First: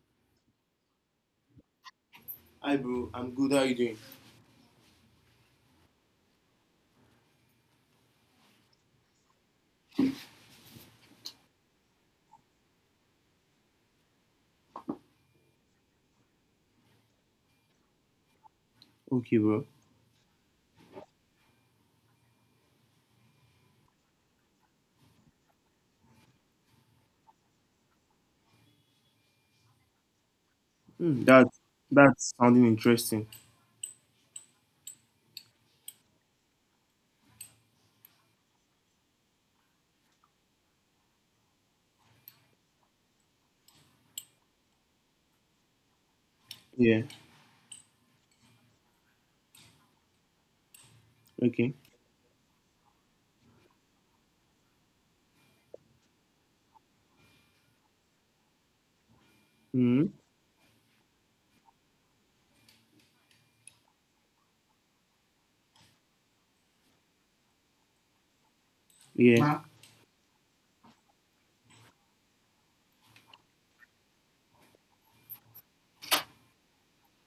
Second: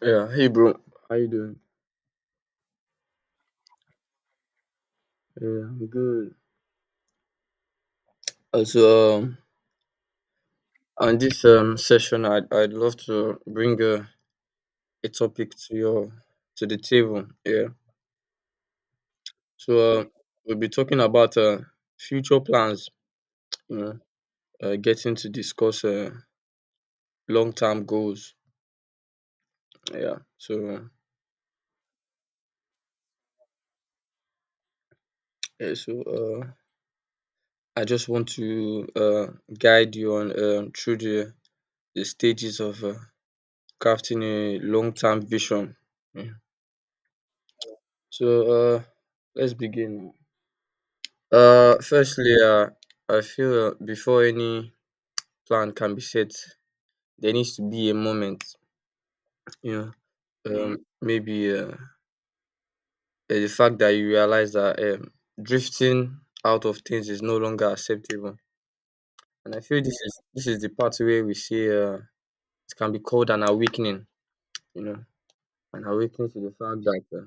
Yeah, hey bro, how you doing? Hi, bro. I'm good. How you doing? Yeah, I'm good. Also, um, on this session, I'd love to bring a topic to your to the table. Yeah, Okay, bro. so we'll be talking about future plans. You know, getting to discuss long-term goals. Yeah, so Hmm. That's sounding interesting. yeah, so I just want to guide you on through the stages of crafting a long-term vision. Yeah? Yeah. So let's begin. Okay. Firstly, I feel before any plan can be set, there needs to be a moment. You Hmm. know, maybe the fact that you realize that drifting out of things is no longer acceptable, Yeah. and Huh? I feel this is the part where we see it can be called an awakening. You know, an awakening to the fact that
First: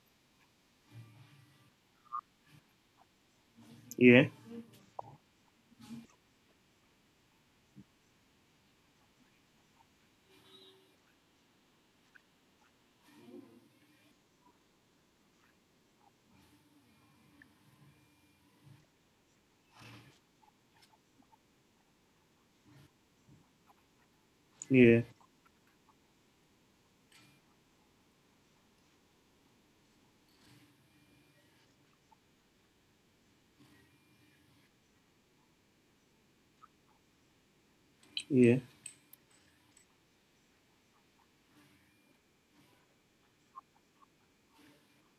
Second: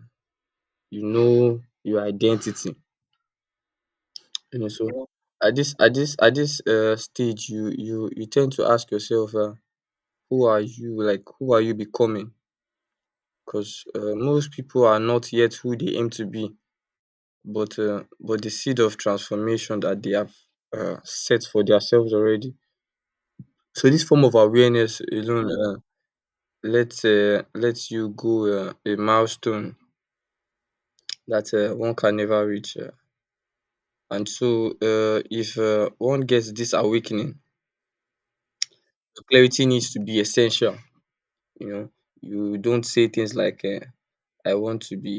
you know your identity. Yeah. You know, so at this stage, you tend to ask yourself, who are you? Like, who are you becoming? Because most people are not yet who they aim to be, but the seed of transformation that they have set for themselves already. So this form of awareness Yeah. alone lets you go a milestone that one can never reach. And so, if one gets this awakening, Yeah. clarity needs to be essential. You know, you don't say things like I want to be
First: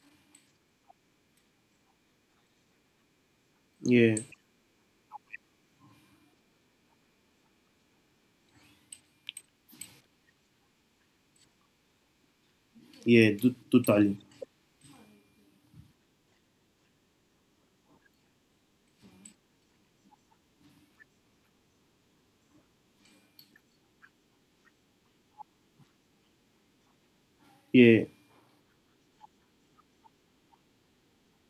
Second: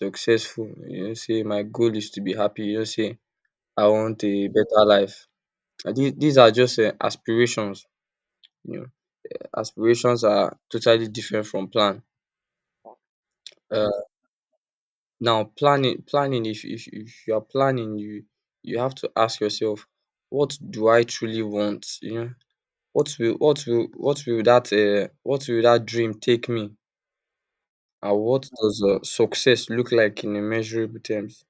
successful, you don't say my goal is to be happy, you don't say I Yeah. want a better life. These are just aspirations, you know. Aspirations are totally different from plan. Yeah. Do, Uh, totally. Now, planning if you are planning, you have to ask yourself, what do I truly want, you know? What will that what will that dream take me? Yeah. What does success look like in a measurable terms?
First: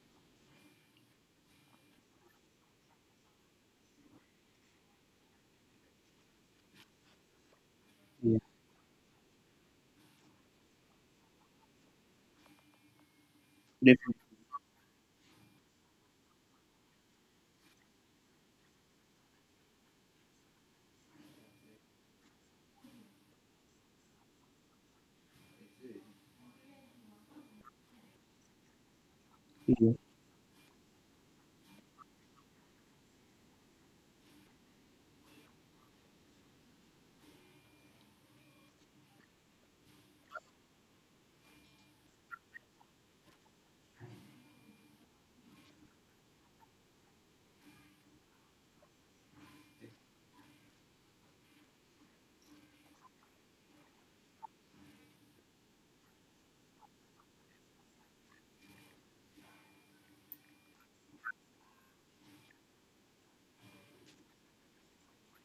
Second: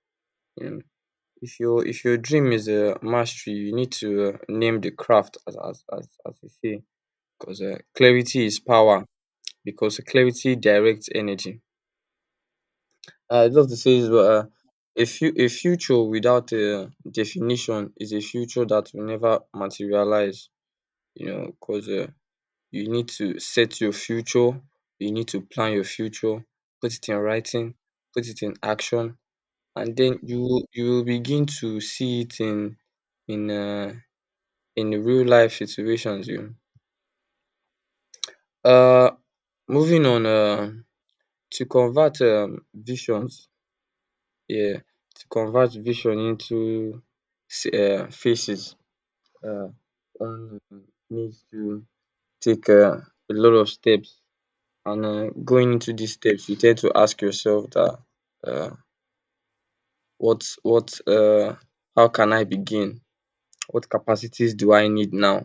You know, if your dream is a mastery, you need to name the craft as we say, because Yeah. clarity is power. Because clarity directs energy. I love to say is Definitely. A future without a definition is a future that will never materialize. You know, because you need to set your future, you need to plan your future, put it in writing, put it in action, Yeah. and then you will begin to see it in uh, in the real life situations. You know. Moving on, to convert visions, yeah, to convert vision into faces, uh, one needs to take a lot of steps. And going into these steps, you tend to ask yourself that uh, what how can I begin? What capacities do I need now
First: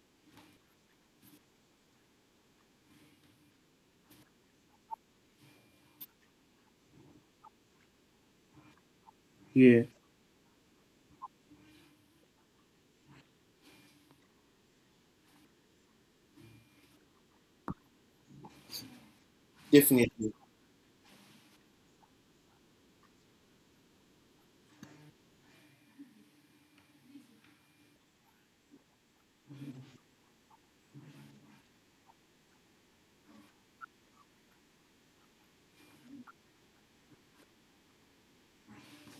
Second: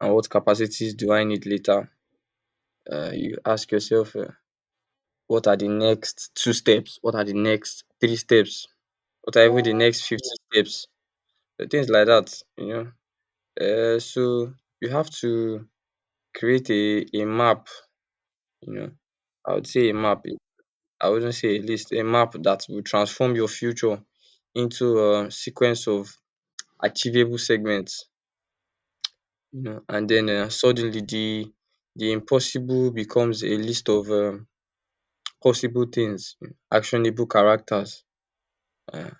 and what capacities do I need later? You ask yourself what are the next two steps, what are the next three steps, what are even the yeah. next 50 steps, so things like that, you know. So you have to create a map, you know. I would say a map, Definitely. I wouldn't say a list, a map that will transform your future into a sequence of achievable segments. You know, and then suddenly the impossible becomes a list of possible things, actionable characters. um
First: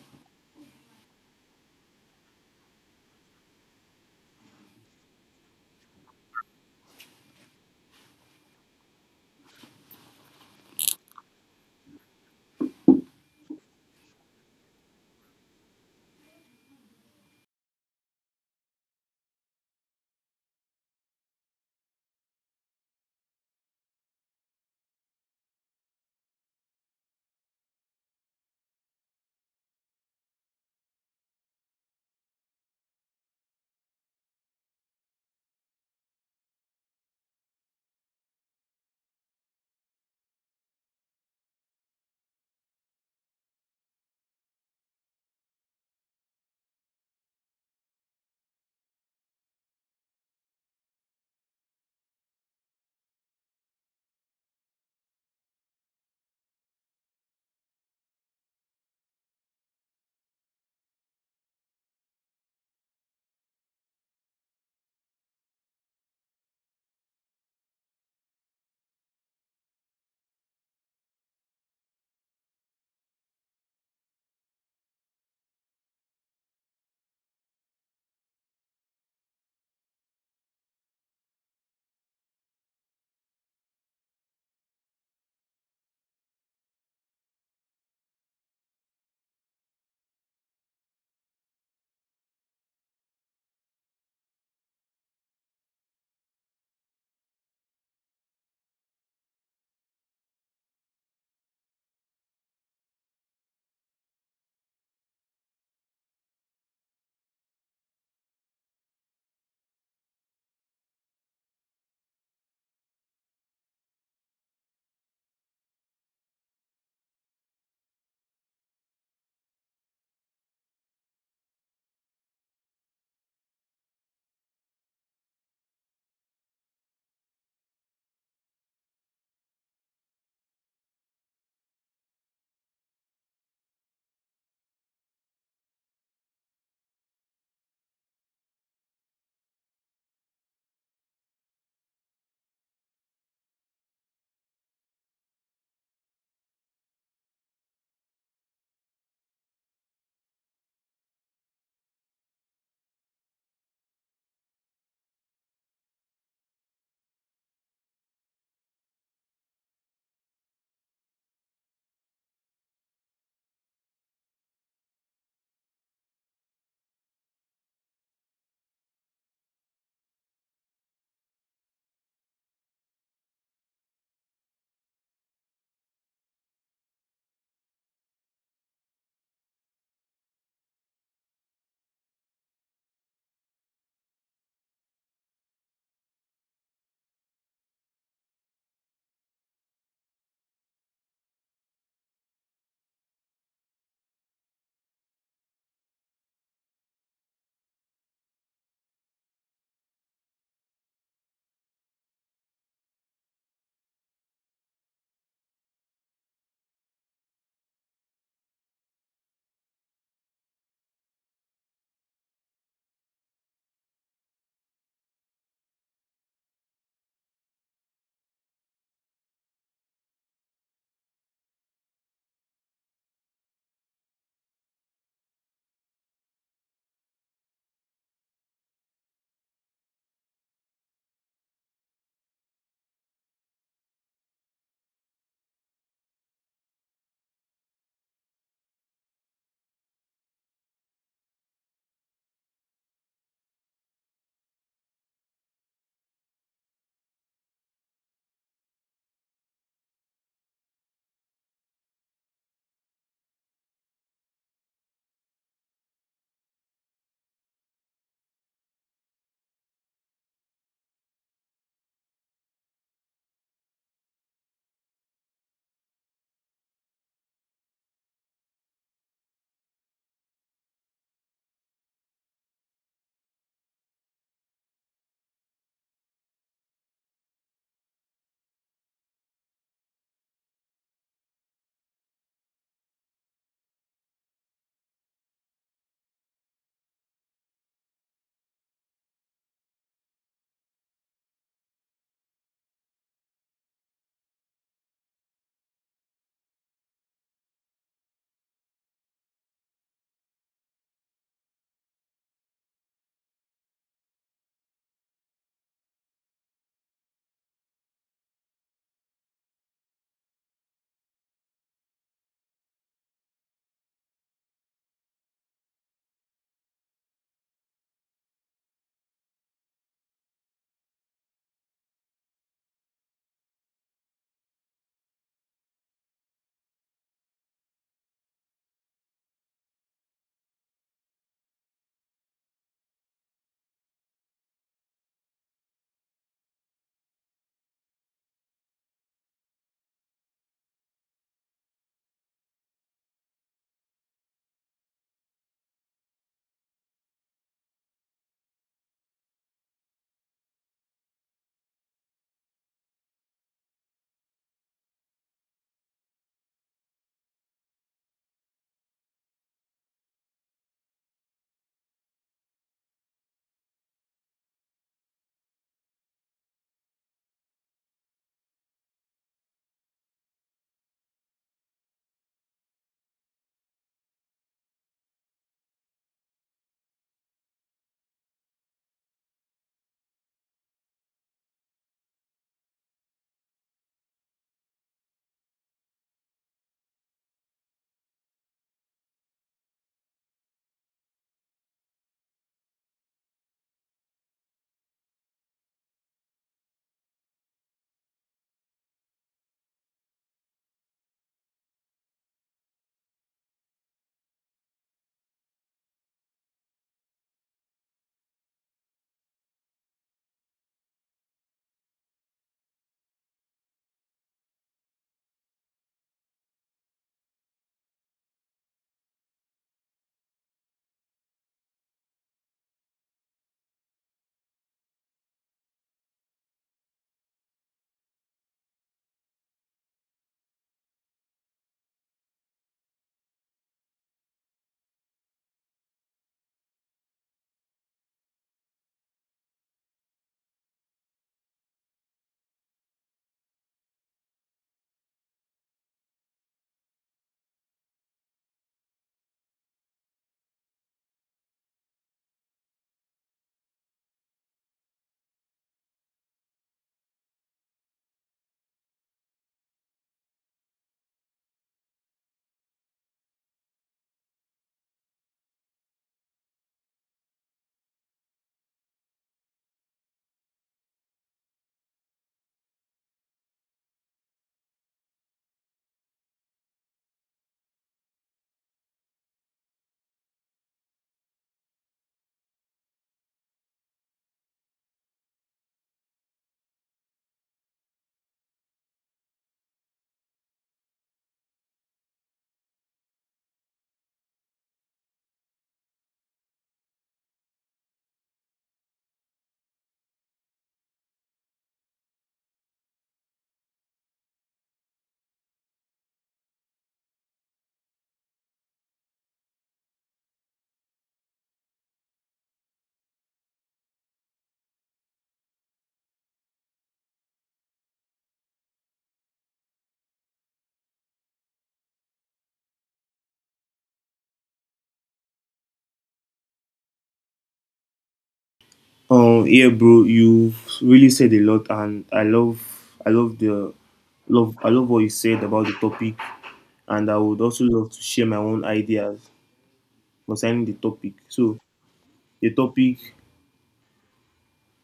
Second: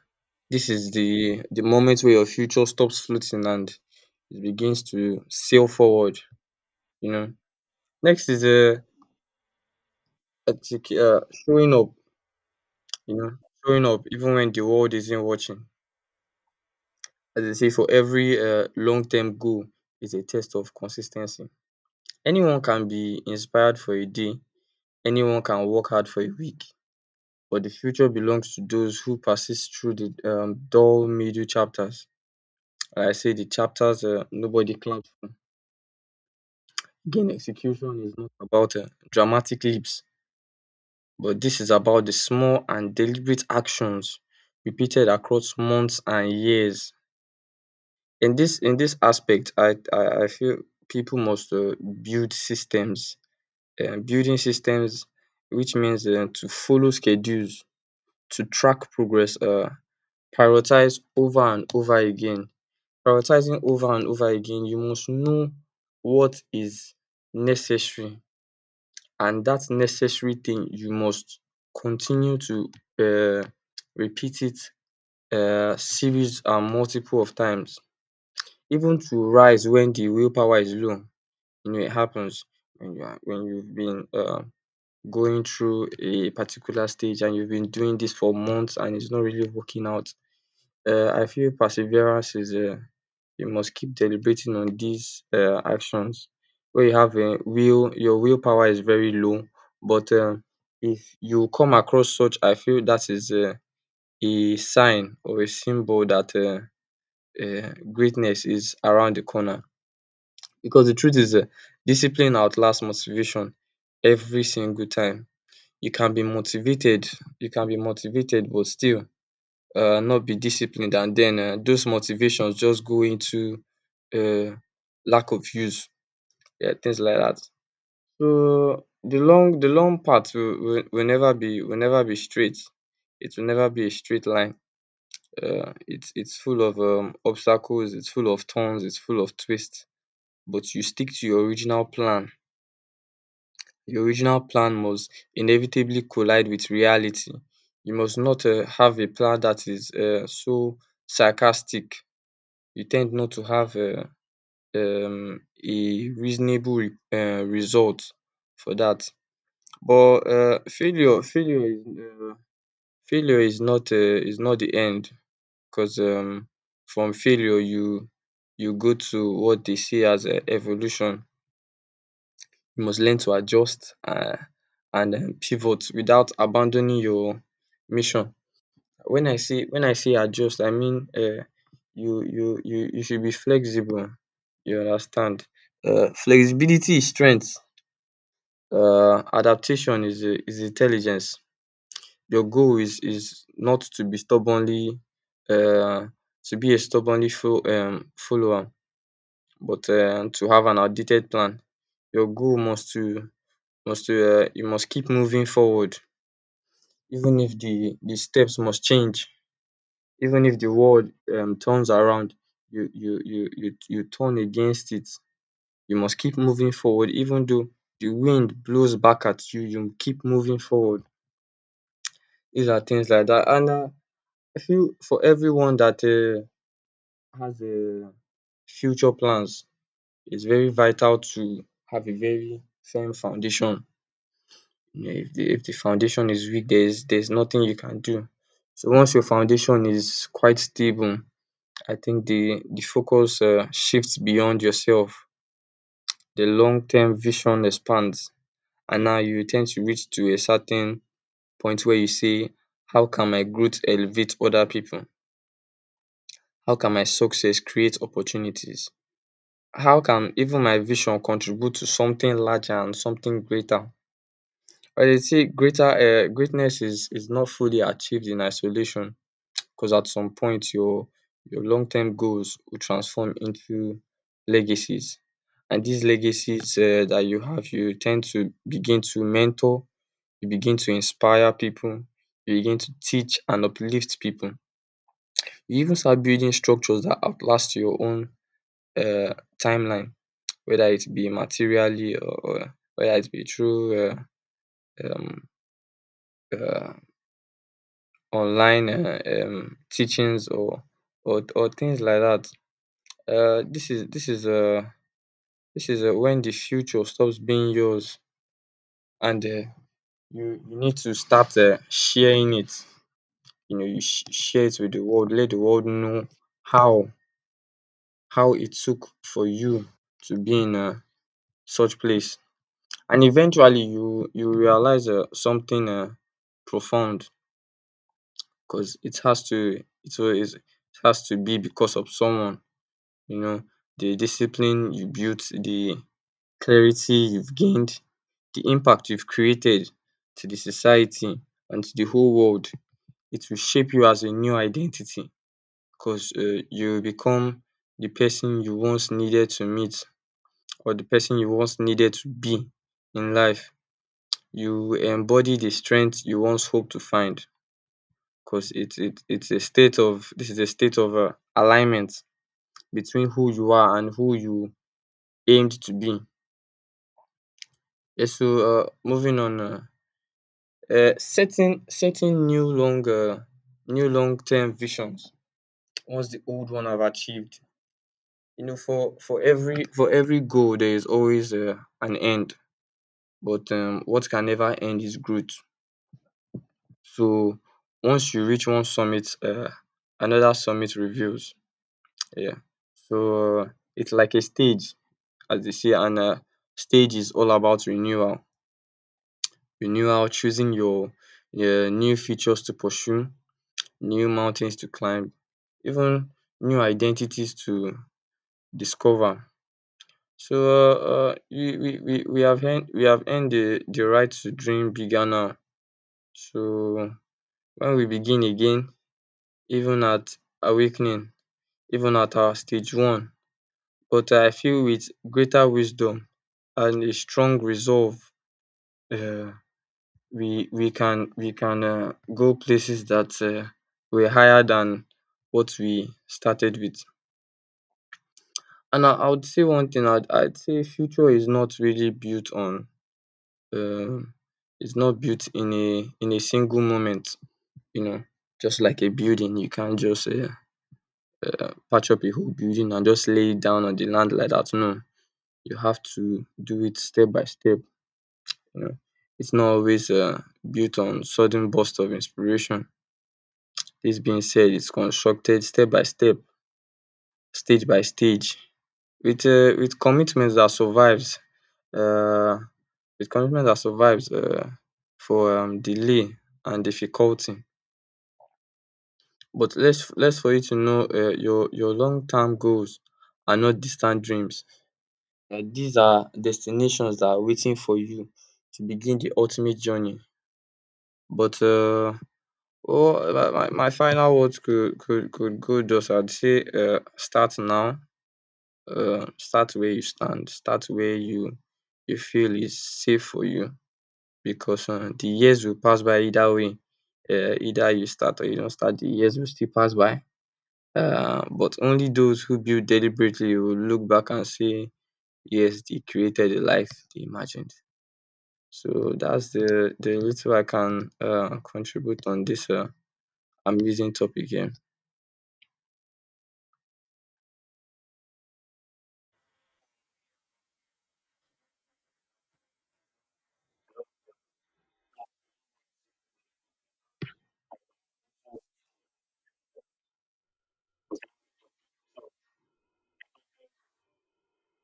Dis is the moment where your future stops floating and it begins to sail forward, you know. Next is showing up, you know, showing up even when the world isn't watching. As dey say, for every long term goal is a test of consistency. Anyone can be inspired for a day, anyone can work hard for a week, but the future belongs to those who persist through the dull middle chapters. Like I say, the chapters nobody claps for. Again, execution is not about dramatic leaps, but this is about the small and deliberate actions repeated across months and years. In this aspect, I feel people must build systems. Building systems, which means to follow schedules, to track progress. Prioritize over and over again. Prioritizing over and over again, you must know what is necessary, and that necessary thing you must continue to um repeat it series and multiple of times. Even to rise when the willpower is low, you know, it happens when you are when you've been going through a particular stage and you've been doing this for months and it's not really working out. I feel perseverance is you must keep deliberating on these actions when you have a will your willpower is very low, but if you come across such, I feel that is a sign or a symbol that greatness is around the corner, because the truth is discipline outlasts motivation every single time. You can be motivated you can be motivated but still not be disciplined, and then those motivations just go into uh, lack of use, yeah, things like that. So the long path will never be straight, it will never be a straight line. It's full of obstacles, it's full of turns, it's full of twists. But you stick to your original plan. Your original plan must inevitably collide with reality. You must not have a plan that is so sarcastic you tend not to have a reasonable result for that. But failure is not the end, cause from failure you you go to what they see as evolution. You must learn to adjust and pivot without abandoning your mission. When I say adjust, I mean you should be flexible, you understand. Flexibility is strength, adaptation is intelligence. Your goal is not to be stubbornly uh, to be a stubbornly fo follower, but to have an outdated plan. Your goal must to you must keep moving forward even if the the steps must change. Even if the world turns around, you turn against it. You must keep moving forward even though the wind blows back at you, you keep moving forward. These are things like that. And I feel for everyone that has a future plans, it's very vital to have a very firm foundation. You know, if the foundation is weak, there is nothing you can do. So once your foundation is quite stable, I think the focus shifts beyond yourself. The long term vision expands, and now you tend to reach to a certain point where you say, how can my growth elevate other people? How can my success create opportunities? How can even my vision contribute to something larger and something greater? But you see, greater greatness is not fully achieved in isolation. Because at some point, your long-term goals will transform into legacies. And these legacies that you have, you tend to begin to mentor, you begin to inspire people, you begin to teach and uplift people. You even start building structures that outlast your own uh timeline, whether it be materially, or whether it be through um um online teachings or things like that. Uh, this is this is um this is when the future stops being yours, and you you need to start sharing it, you know, you share it with the world, let the world know how how it took for you to be in such place, and eventually you you realize something profound, cause it has to it always it has to be because of someone, you know, the discipline you built, the clarity you've gained, the impact you've created to the society and to the whole world. It will shape you as a new identity, because you will become the person you once needed to meet, or the person you once needed to be in life. You will embody the strength you once hoped to find, because it it's a state of this is a state of alignment between who you are and who you aimed to be. Yeah, so moving on, setting new long term visions once the old one have achieved. You know, for every goal there is always an end, but what can never end is growth. So once you reach one summit, another summit reveals. Yeah. So it's like a stage, as they say, and stage is all about renewal, choosing your new features to pursue, new mountains to climb, even new identities to discover. So we have earned the right to dream bigger now. So when we begin again, even at awakening, even at our stage one, but I feel with greater wisdom and a strong resolve, uh, we can go places that were higher than what we started with. And I would say one thing, I'd say future is not really built on, um it's not built in a single moment, you know, just like a building. You can't just patch up a whole building and just lay it down on the land like that. No, you have to do it step by step. You know, it's not always built on sudden burst of inspiration. This being said, it's constructed step by step, stage by stage, with commitments that survives. Uh, With commitment, that survives for delay and difficulty. But less for you to know, your long term goals are not distant dreams. These are destinations that are waiting for you to begin the ultimate journey. But oh, my final words, could go, just I'd say. Uh, Start now. Start where you stand, start where you feel is safe for you. Because the years will pass by either way. Either you start or you don't start, the years will still pass by. But only those who build deliberately will look back and say, “Yes, they created the life they imagined.” So that's the little I can contribute on this amazing topic here. Yeah, bro. You really said a lot, and I love. I love the. Love. I love what you said about the topic, and I would also love to share my own ideas concerning the topic. So the topic,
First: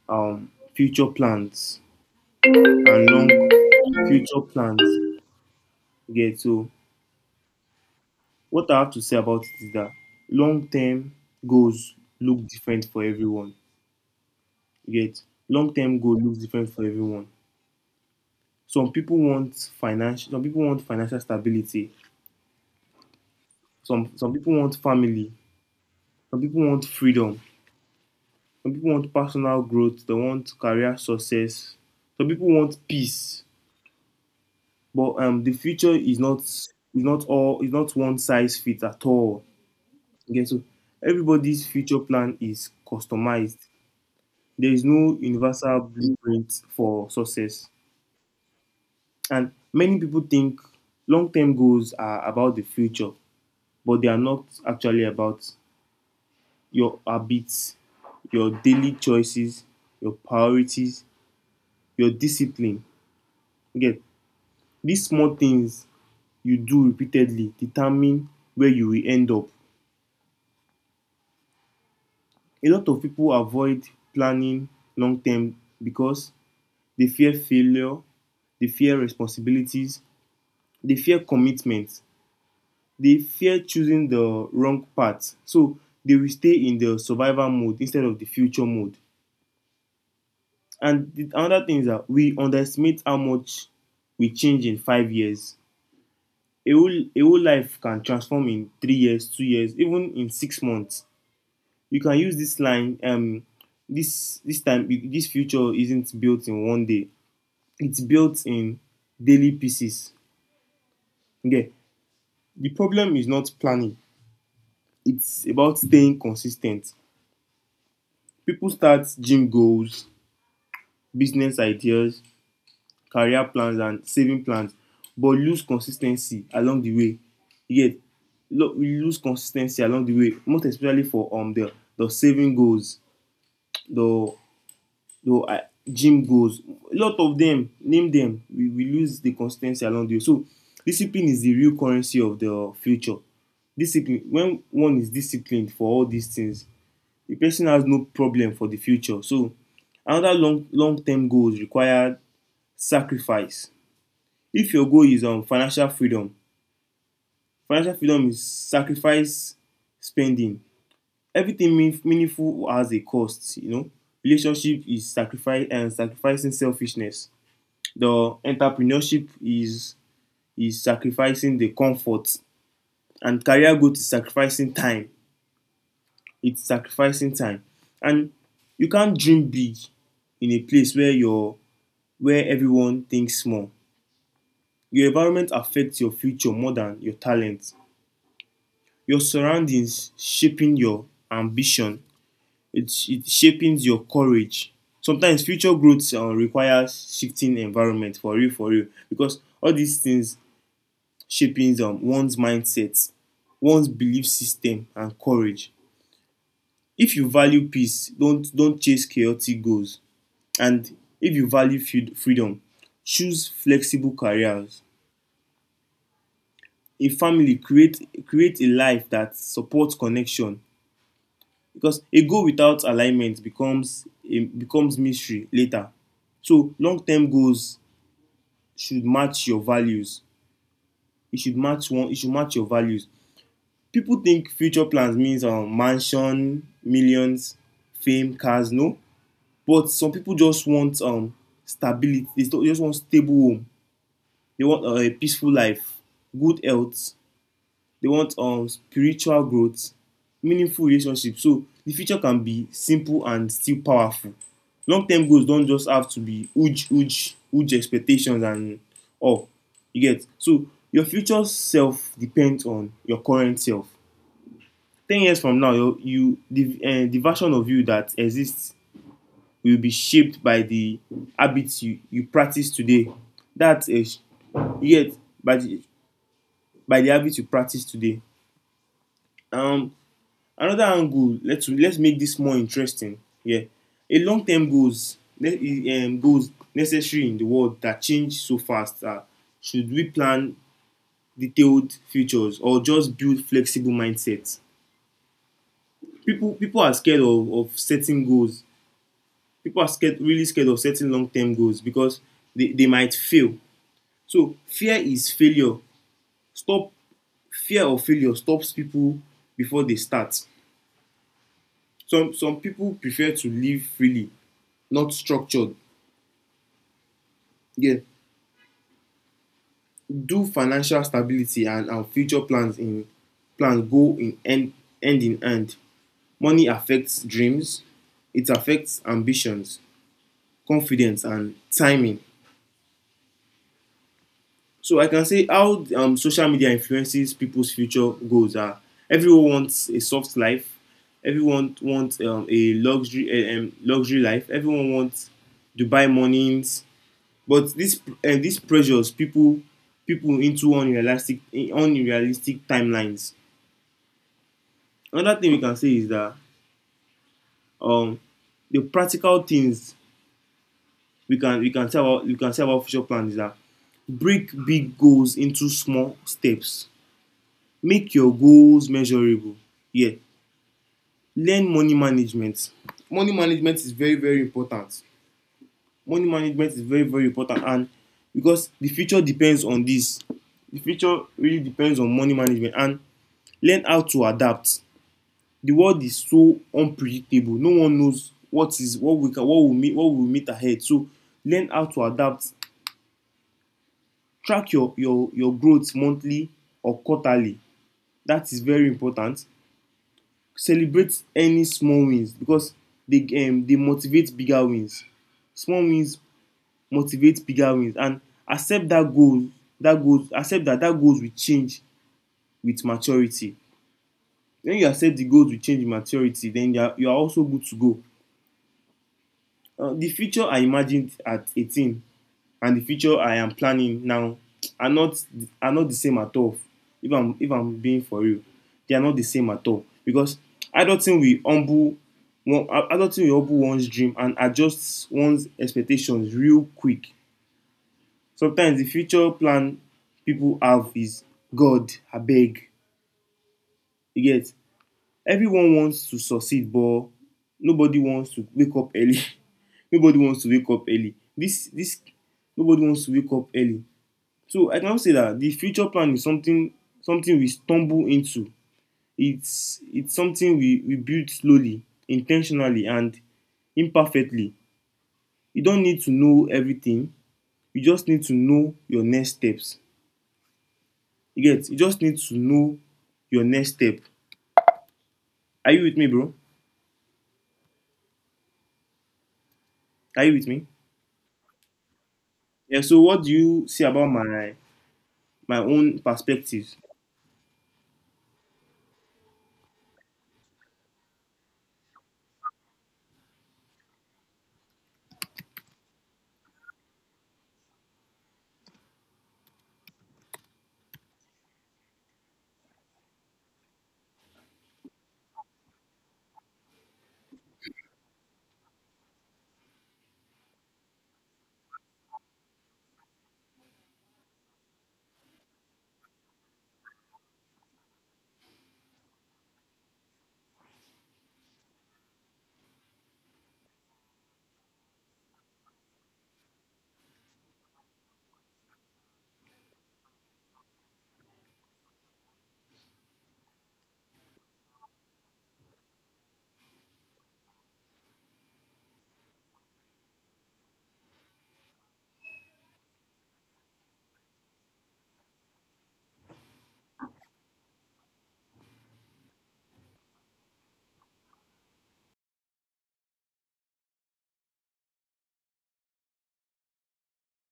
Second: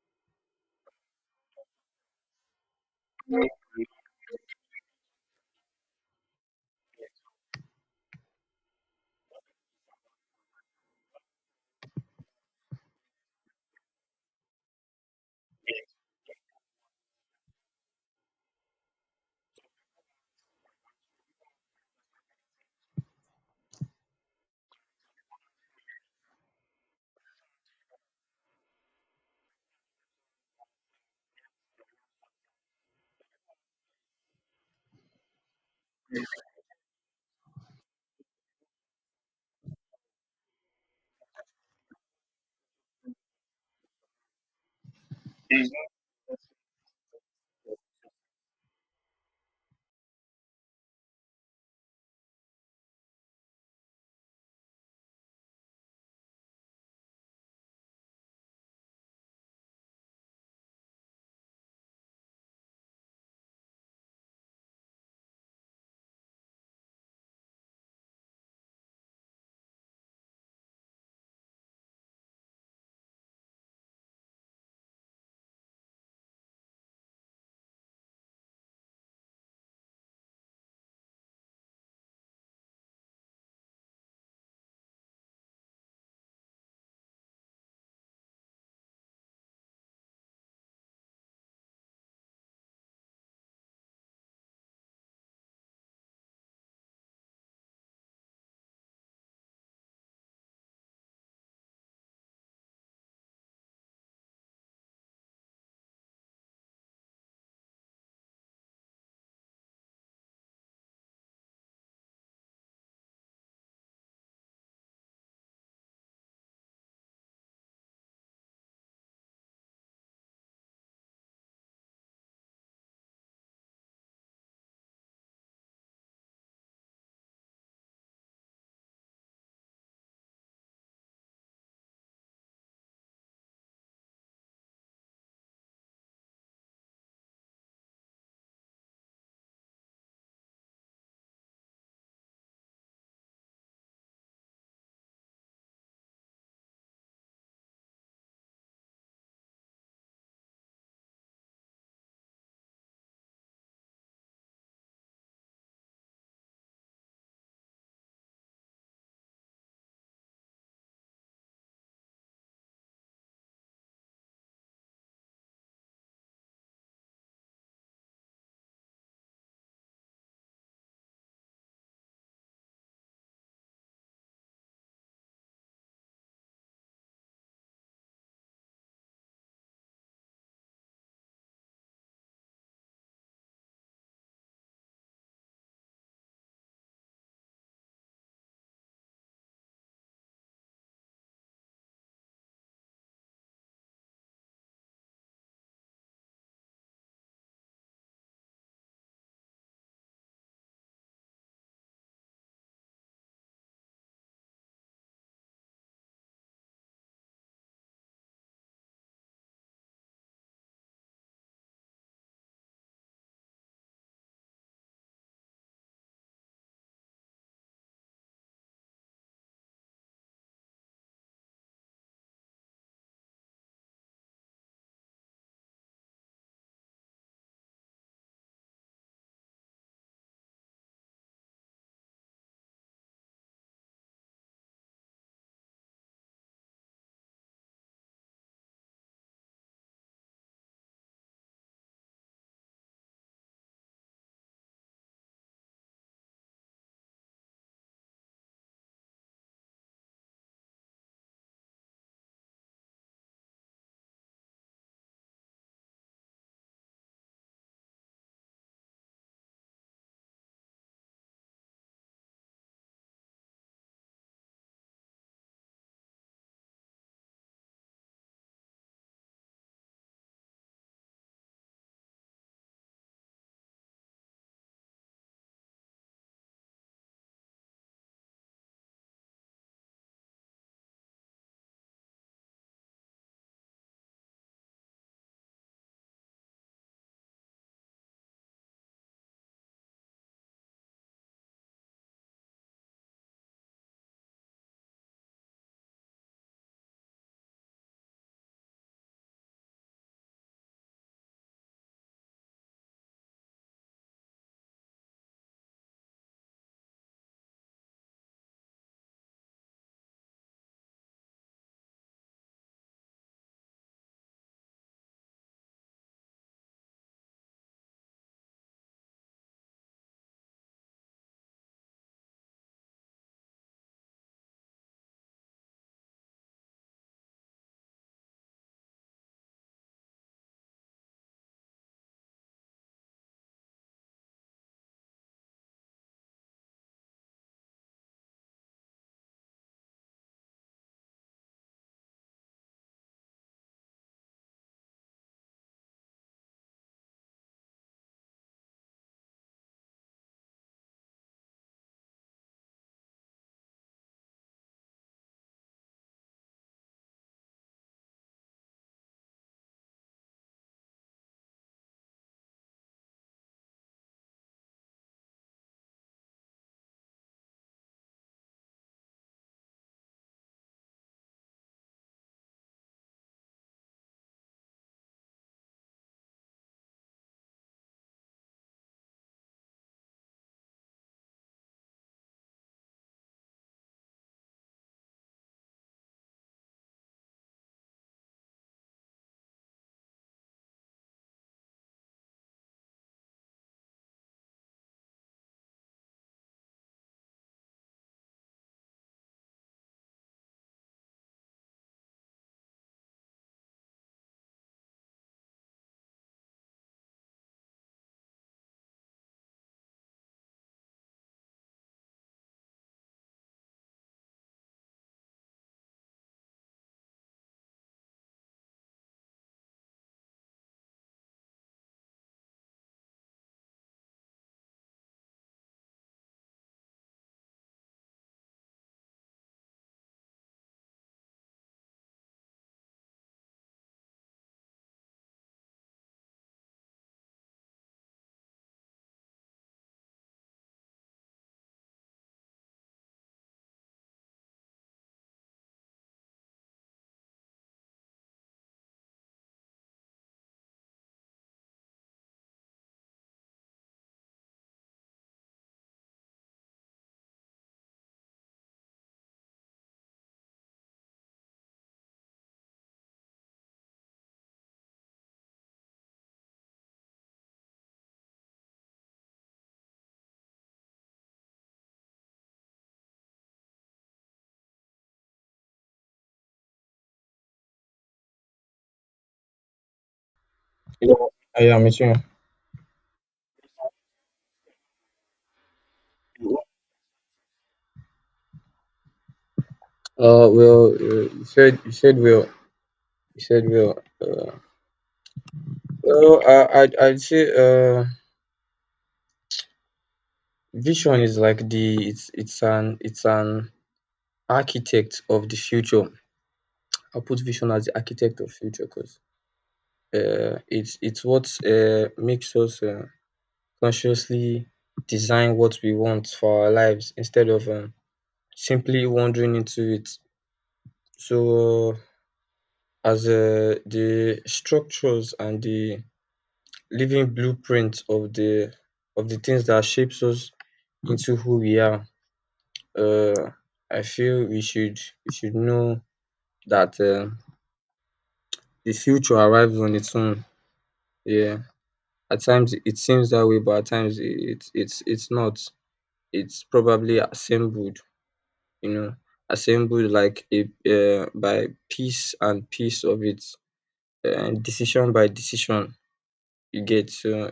um future plans and long future plans, you get. So what I have to say about it is that long term goals look different for everyone, you get. Long term goal looks different for everyone. Some people want financial, some people want financial stability, some people want family, some people want freedom, some people want personal growth, they want career success, some people want peace. But the future is not all, is not one size fits at all. Okay, so everybody's future plan is customized. There is no universal blueprint for success. And many people think long term goals are about the future, but they are not actually, about your habits, your daily choices, your priorities, your discipline. Again, these small things you do repeatedly determine where you will end up. A lot of people avoid planning long term because they fear failure, they fear responsibilities, they fear commitment, they fear choosing the wrong path. So they will stay in the survival mode instead of the future mode. And the other thing is that we underestimate how much we change in 5 years. A whole life can transform in 3 years, 2 years, even in 6 months. You can use this line, this time, this future isn't built in one day, it's built in daily pieces. Okay. The problem is not planning, it's about staying consistent. People start gym goals, business ideas, career plans, and saving plans, but lose consistency along the way. You get. We lose consistency along the way, most especially for the saving goals, the the gym goals. A lot of them, name them, we lose the consistency along the way. So discipline is the real currency of the future. Discipline, when one is disciplined for all these things, the person has no problem for the future. So another, long long term goals require sacrifice. If your goal is financial freedom is sacrifice spending. Everything mean, meaningful has a cost, you know. Relationship is sacrifice and sacrificing selfishness. The entrepreneurship is sacrificing the comfort, and career growth is sacrificing time. It's sacrificing time. And you can't dream big in a place where your where everyone thinks small. Your environment affects your future more than your talent. Your surroundings shaping your ambition. It shapes your courage. Sometimes future growth requires shifting environment, for real, for real. Because all these things shaping one's mindset, one's belief system, and courage. If you value peace, don't chase chaotic goals. And if you value freedom, choose flexible careers. A family, create create a life that supports connection, because a goal without alignment becomes a becomes mystery later. So long-term goals should match your values, it should match one, it should match your values. People think future plans means mansion, millions, fame, cars. No, but some people just want stability, they just want stable home, they want a peaceful life, good health, they want spiritual growth, meaningful relationships. So the future can be simple and still powerful. Long term goals don't just have to be huge expectations and all. You get. So your future self depends on your current self. 10 years from now, your you the version of you that exists will be shaped by the habits you practice today. That's a, you get, by the, by the habits you practice today. um Another angle, let's make this more interesting. Yeah. A long term goals, goals necessary in the world that change so fast are, should we plan detailed futures or just build flexible mindsets? People are scared of setting goals. People are scared, really scared of setting long term goals, because they might fail. So fear is failure. Stop. Fear of failure stops people before they start. Some people prefer to live freely, not structured. Yeah. Do financial stability our future plans in plans go in end, end in end? Money affects dreams, it affects ambitions, confidence, and timing. So I can say how, social media influences people's future goals are, everyone wants a soft life, everyone wants a luxury, luxury life. Everyone wants Dubai mornings, but this, this pressures people, people into unrealistic, unrealistic timelines. Another thing we can say is that, um the practical things we can, we can say about, we can say about future plans is that, break big goals into small steps, make your goals measurable. Yeah. Learn money management. Money management is very very important. Money management is very very important, and because the future depends on this, the future really depends on money management. And learn how to adapt. The world is so unpredictable, no one knows what is, what we can, what will meet, what will meet ahead. So learn how to adapt. Track your growth monthly or quarterly. That is very important. Celebrate any small wins, because they motivate bigger wins. Small wins motivate bigger wins. And accept that goal, accept that goals will change with maturity. When you accept the goals will change with maturity, then you are, you are also good to go. The future I imagined at 18 and the future I am planning now are not, are not the same at all. If I'm being for real, they are not the same at all, because adulting will humble one, adulting will humble one's dream and adjust one's expectations real quick. Sometimes the future plan people have is God abeg. You get. Everyone wants to succeed, but nobody wants to wake up early nobody wants to wake up early. This Nobody wants to wake up early. So I can now say that the future plan is something, something we stumble into. It's something we build slowly, intentionally, and imperfectly. You don't need to know everything, you just need to know your next steps. You get. You just need to know your next step. Are you with me, bro? Are you with me? Yeah, I am with you. Yeah, so what do you see about my, my own perspective? Well, you said, well. You said well. Well, I I'd say vision is like the it's an architect of the future. I put vision as the architect of future, cause it's what, makes us, consciously design what we want for our lives instead of, simply wandering into it. So, as, the structures and the living blueprint of the things that shapes us into who we are, uh, I feel we should know that, the future arrives on its own. Yeah, at times it seems that way, but at times it's not. It's probably assembled, you know, assembled like a, by piece and piece of it, decision by decision. You get, so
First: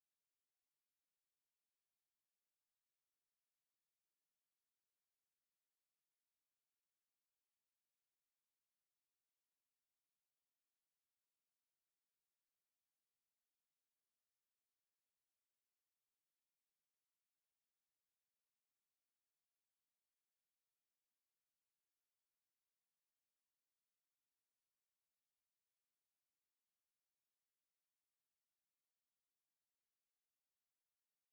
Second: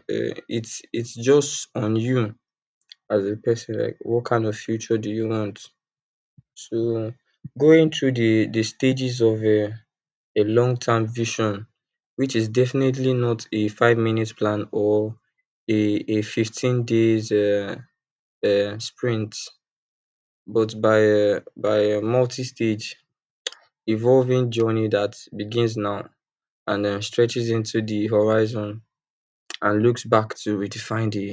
it's just on you as a person. Like, what kind of future do you want? So going through the stages of a long-term vision, which is definitely not a 5-minute plan or a a 15 days sprint, but by a multi-stage evolving journey that begins now and stretches into the horizon and looks back to redefine the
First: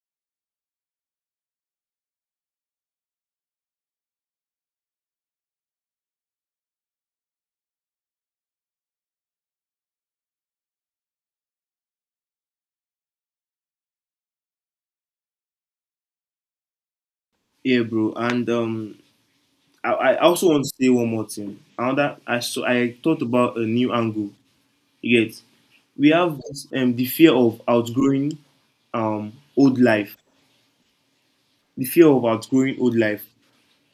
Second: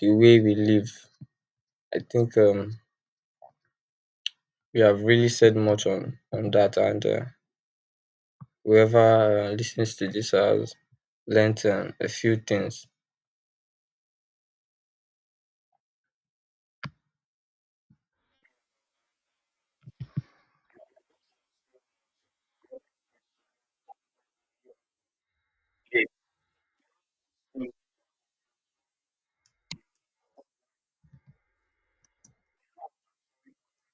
way we live. I think we have really said much on that, and whoever lis to this has learnt a few things. Yeah, bro. And I also want to say one more thing. Another, I, so I thought about a new angle. You get, we have this, the fear of outgrowing old life. The fear of outgrowing old life.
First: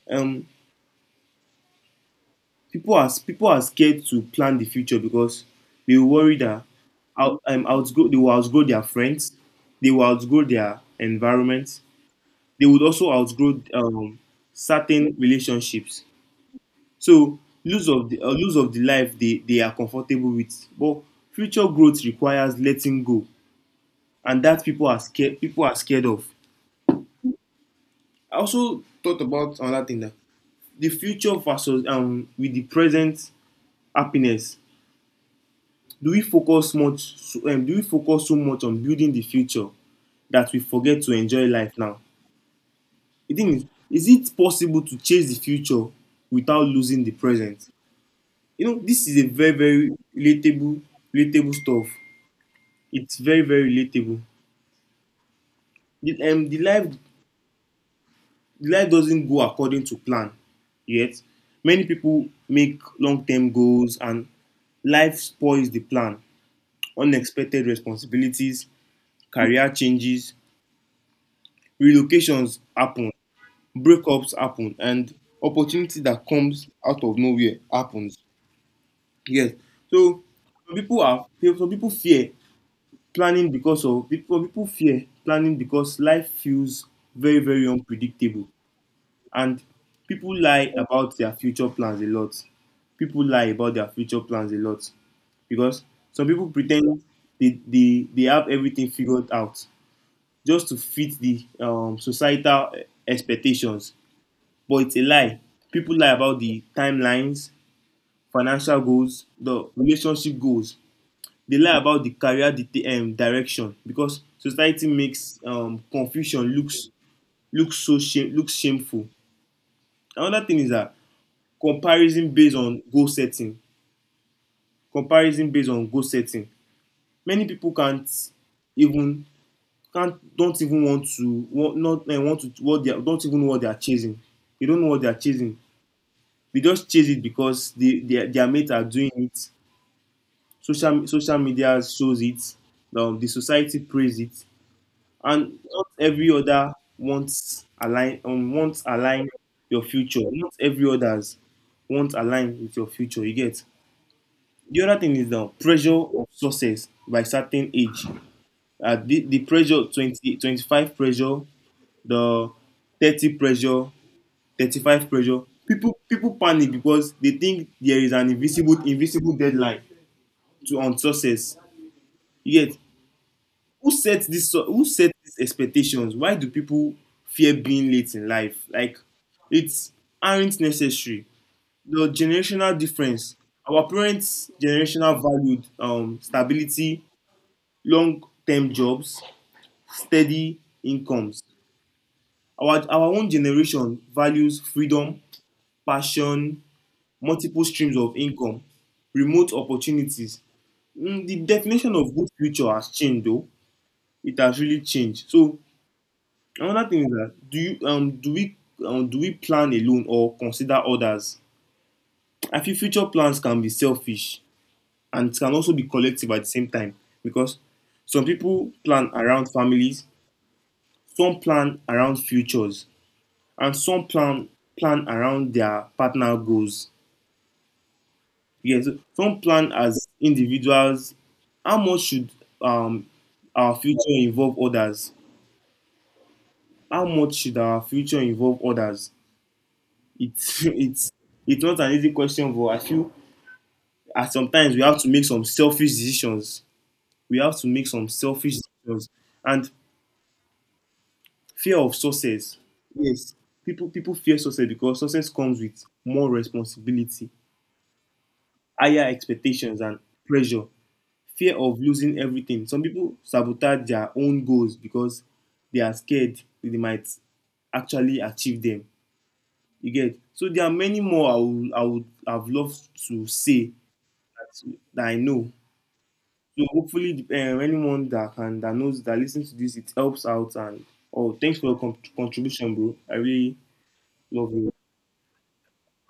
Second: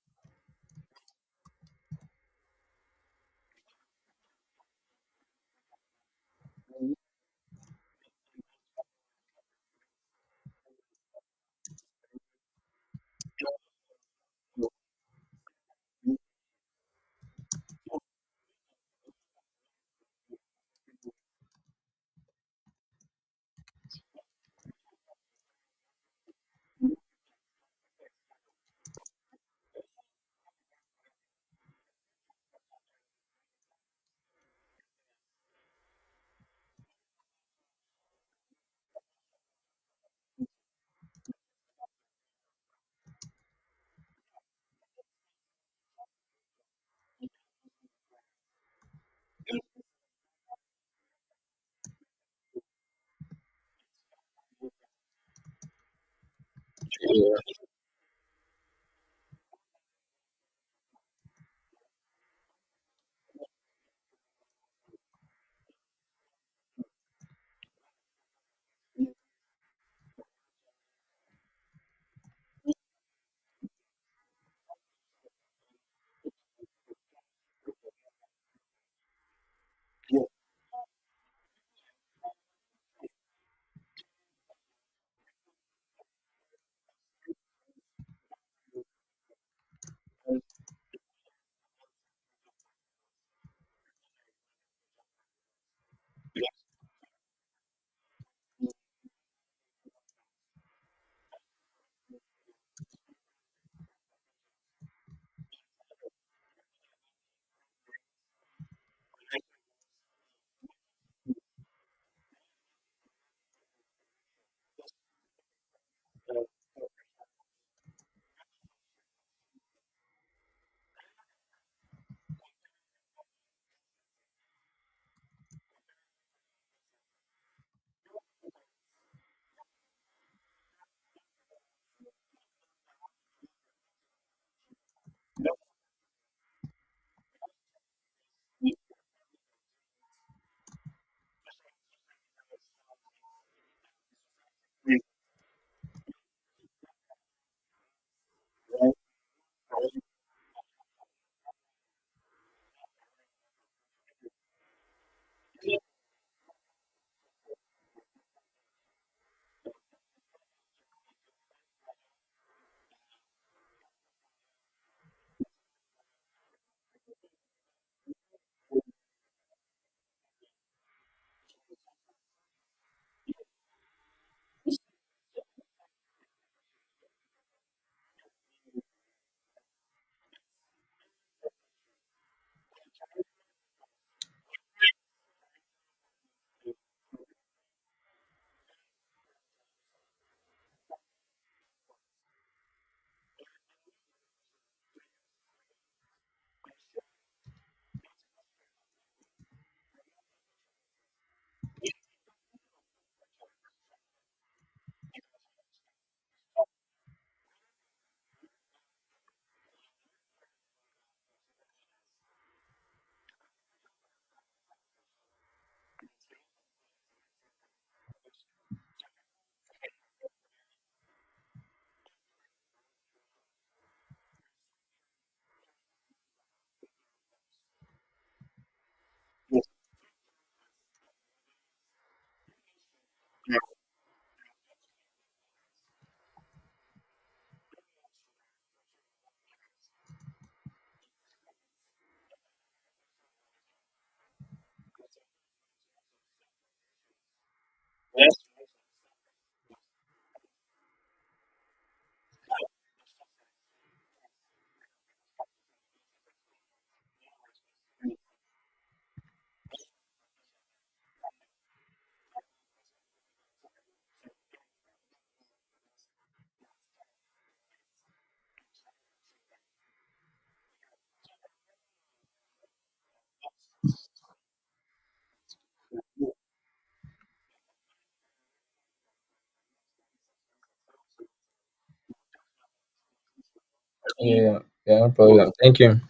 Um, people are scared to plan the future because they worry that out, outgrow they will outgrow their friends, they will outgrow their environment. They would also outgrow certain relationships. So lose of the, lose of the life they are comfortable with. But future growth requires letting go, and that, people are scared, people are scared of. I also thought about another thing, that the future versus with the present happiness. Do we focus much so, do we focus so much on building the future that we forget to enjoy life now? The thing is it possible to chase the future without losing the present? You know, this is a very very relatable, relatable stuff. It's very very relatable. The, the life, the life doesn't go according to plan, yet many people make long-term goals and life spoils the plan. Unexpected responsibilities, career changes, relocations happen, breakups happen, and opportunity that comes out of nowhere happens. Yes. So some people are some people fear planning because of, people, people fear planning because life feels very very unpredictable. And people lie about their future plans a lot. People lie about their future plans a lot because some people pretend they have everything figured out just to fit the, societal, expectations. But it's a lie. People lie about the timelines, financial goals, the relationship goals. They lie about the career direction, because society makes confusion looks, looks so shame, looks shameful. Another thing is that comparison based on goal setting, comparison based on goal setting, many people can't even, can't, don't even want to, want, not, want to, what they are, don't even know what they are chasing. They don't know what they are chasing. They just chase it because they, their mates are doing it, social media shows it, the society praise it. And not every other wants align, wants align your future, not every others will align with your future. You get. The other thing is the pressure of success by certain age. The pressure, 20 25 pressure, the 30 pressure, 35 pressure. People panic because they think there is an invisible, invisible deadline to, on success. Yet, who sets this, who set these expectations? Why do people fear being late in life? Like, it's, aren't necessary. The generational difference. Our parents' generational valued stability, long-term jobs, steady incomes. Our own generation values freedom, passion, multiple streams of income, remote opportunities. Mm, the definition of good future has changed, though. It has really changed. So another thing is that, do you do we, do we plan alone or consider others? I feel future plans can be selfish and can also be collective at the same time, because some people plan around families, some plan around futures, and some plan plan around their partner goals. Yes, some plan as individuals. How much should, um, our future involve others? How much should our future involve others? It's it's not an easy question, but I feel at sometimes we have to make some selfish decisions. We have to make some selfish decisions. And fear of success. Yes, people fear success because success comes with more responsibility, higher expectations, and pressure. Fear of losing everything. Some people sabotage their own goals because they are scared they might actually achieve them. You get. So there are many more I would have loved to say, that I know. So hopefully, anyone that can, that knows, that listens to this, it helps out. And oh, thanks for your contribution, bro. I really love Yeah, you. yeah, no problem. Thank you.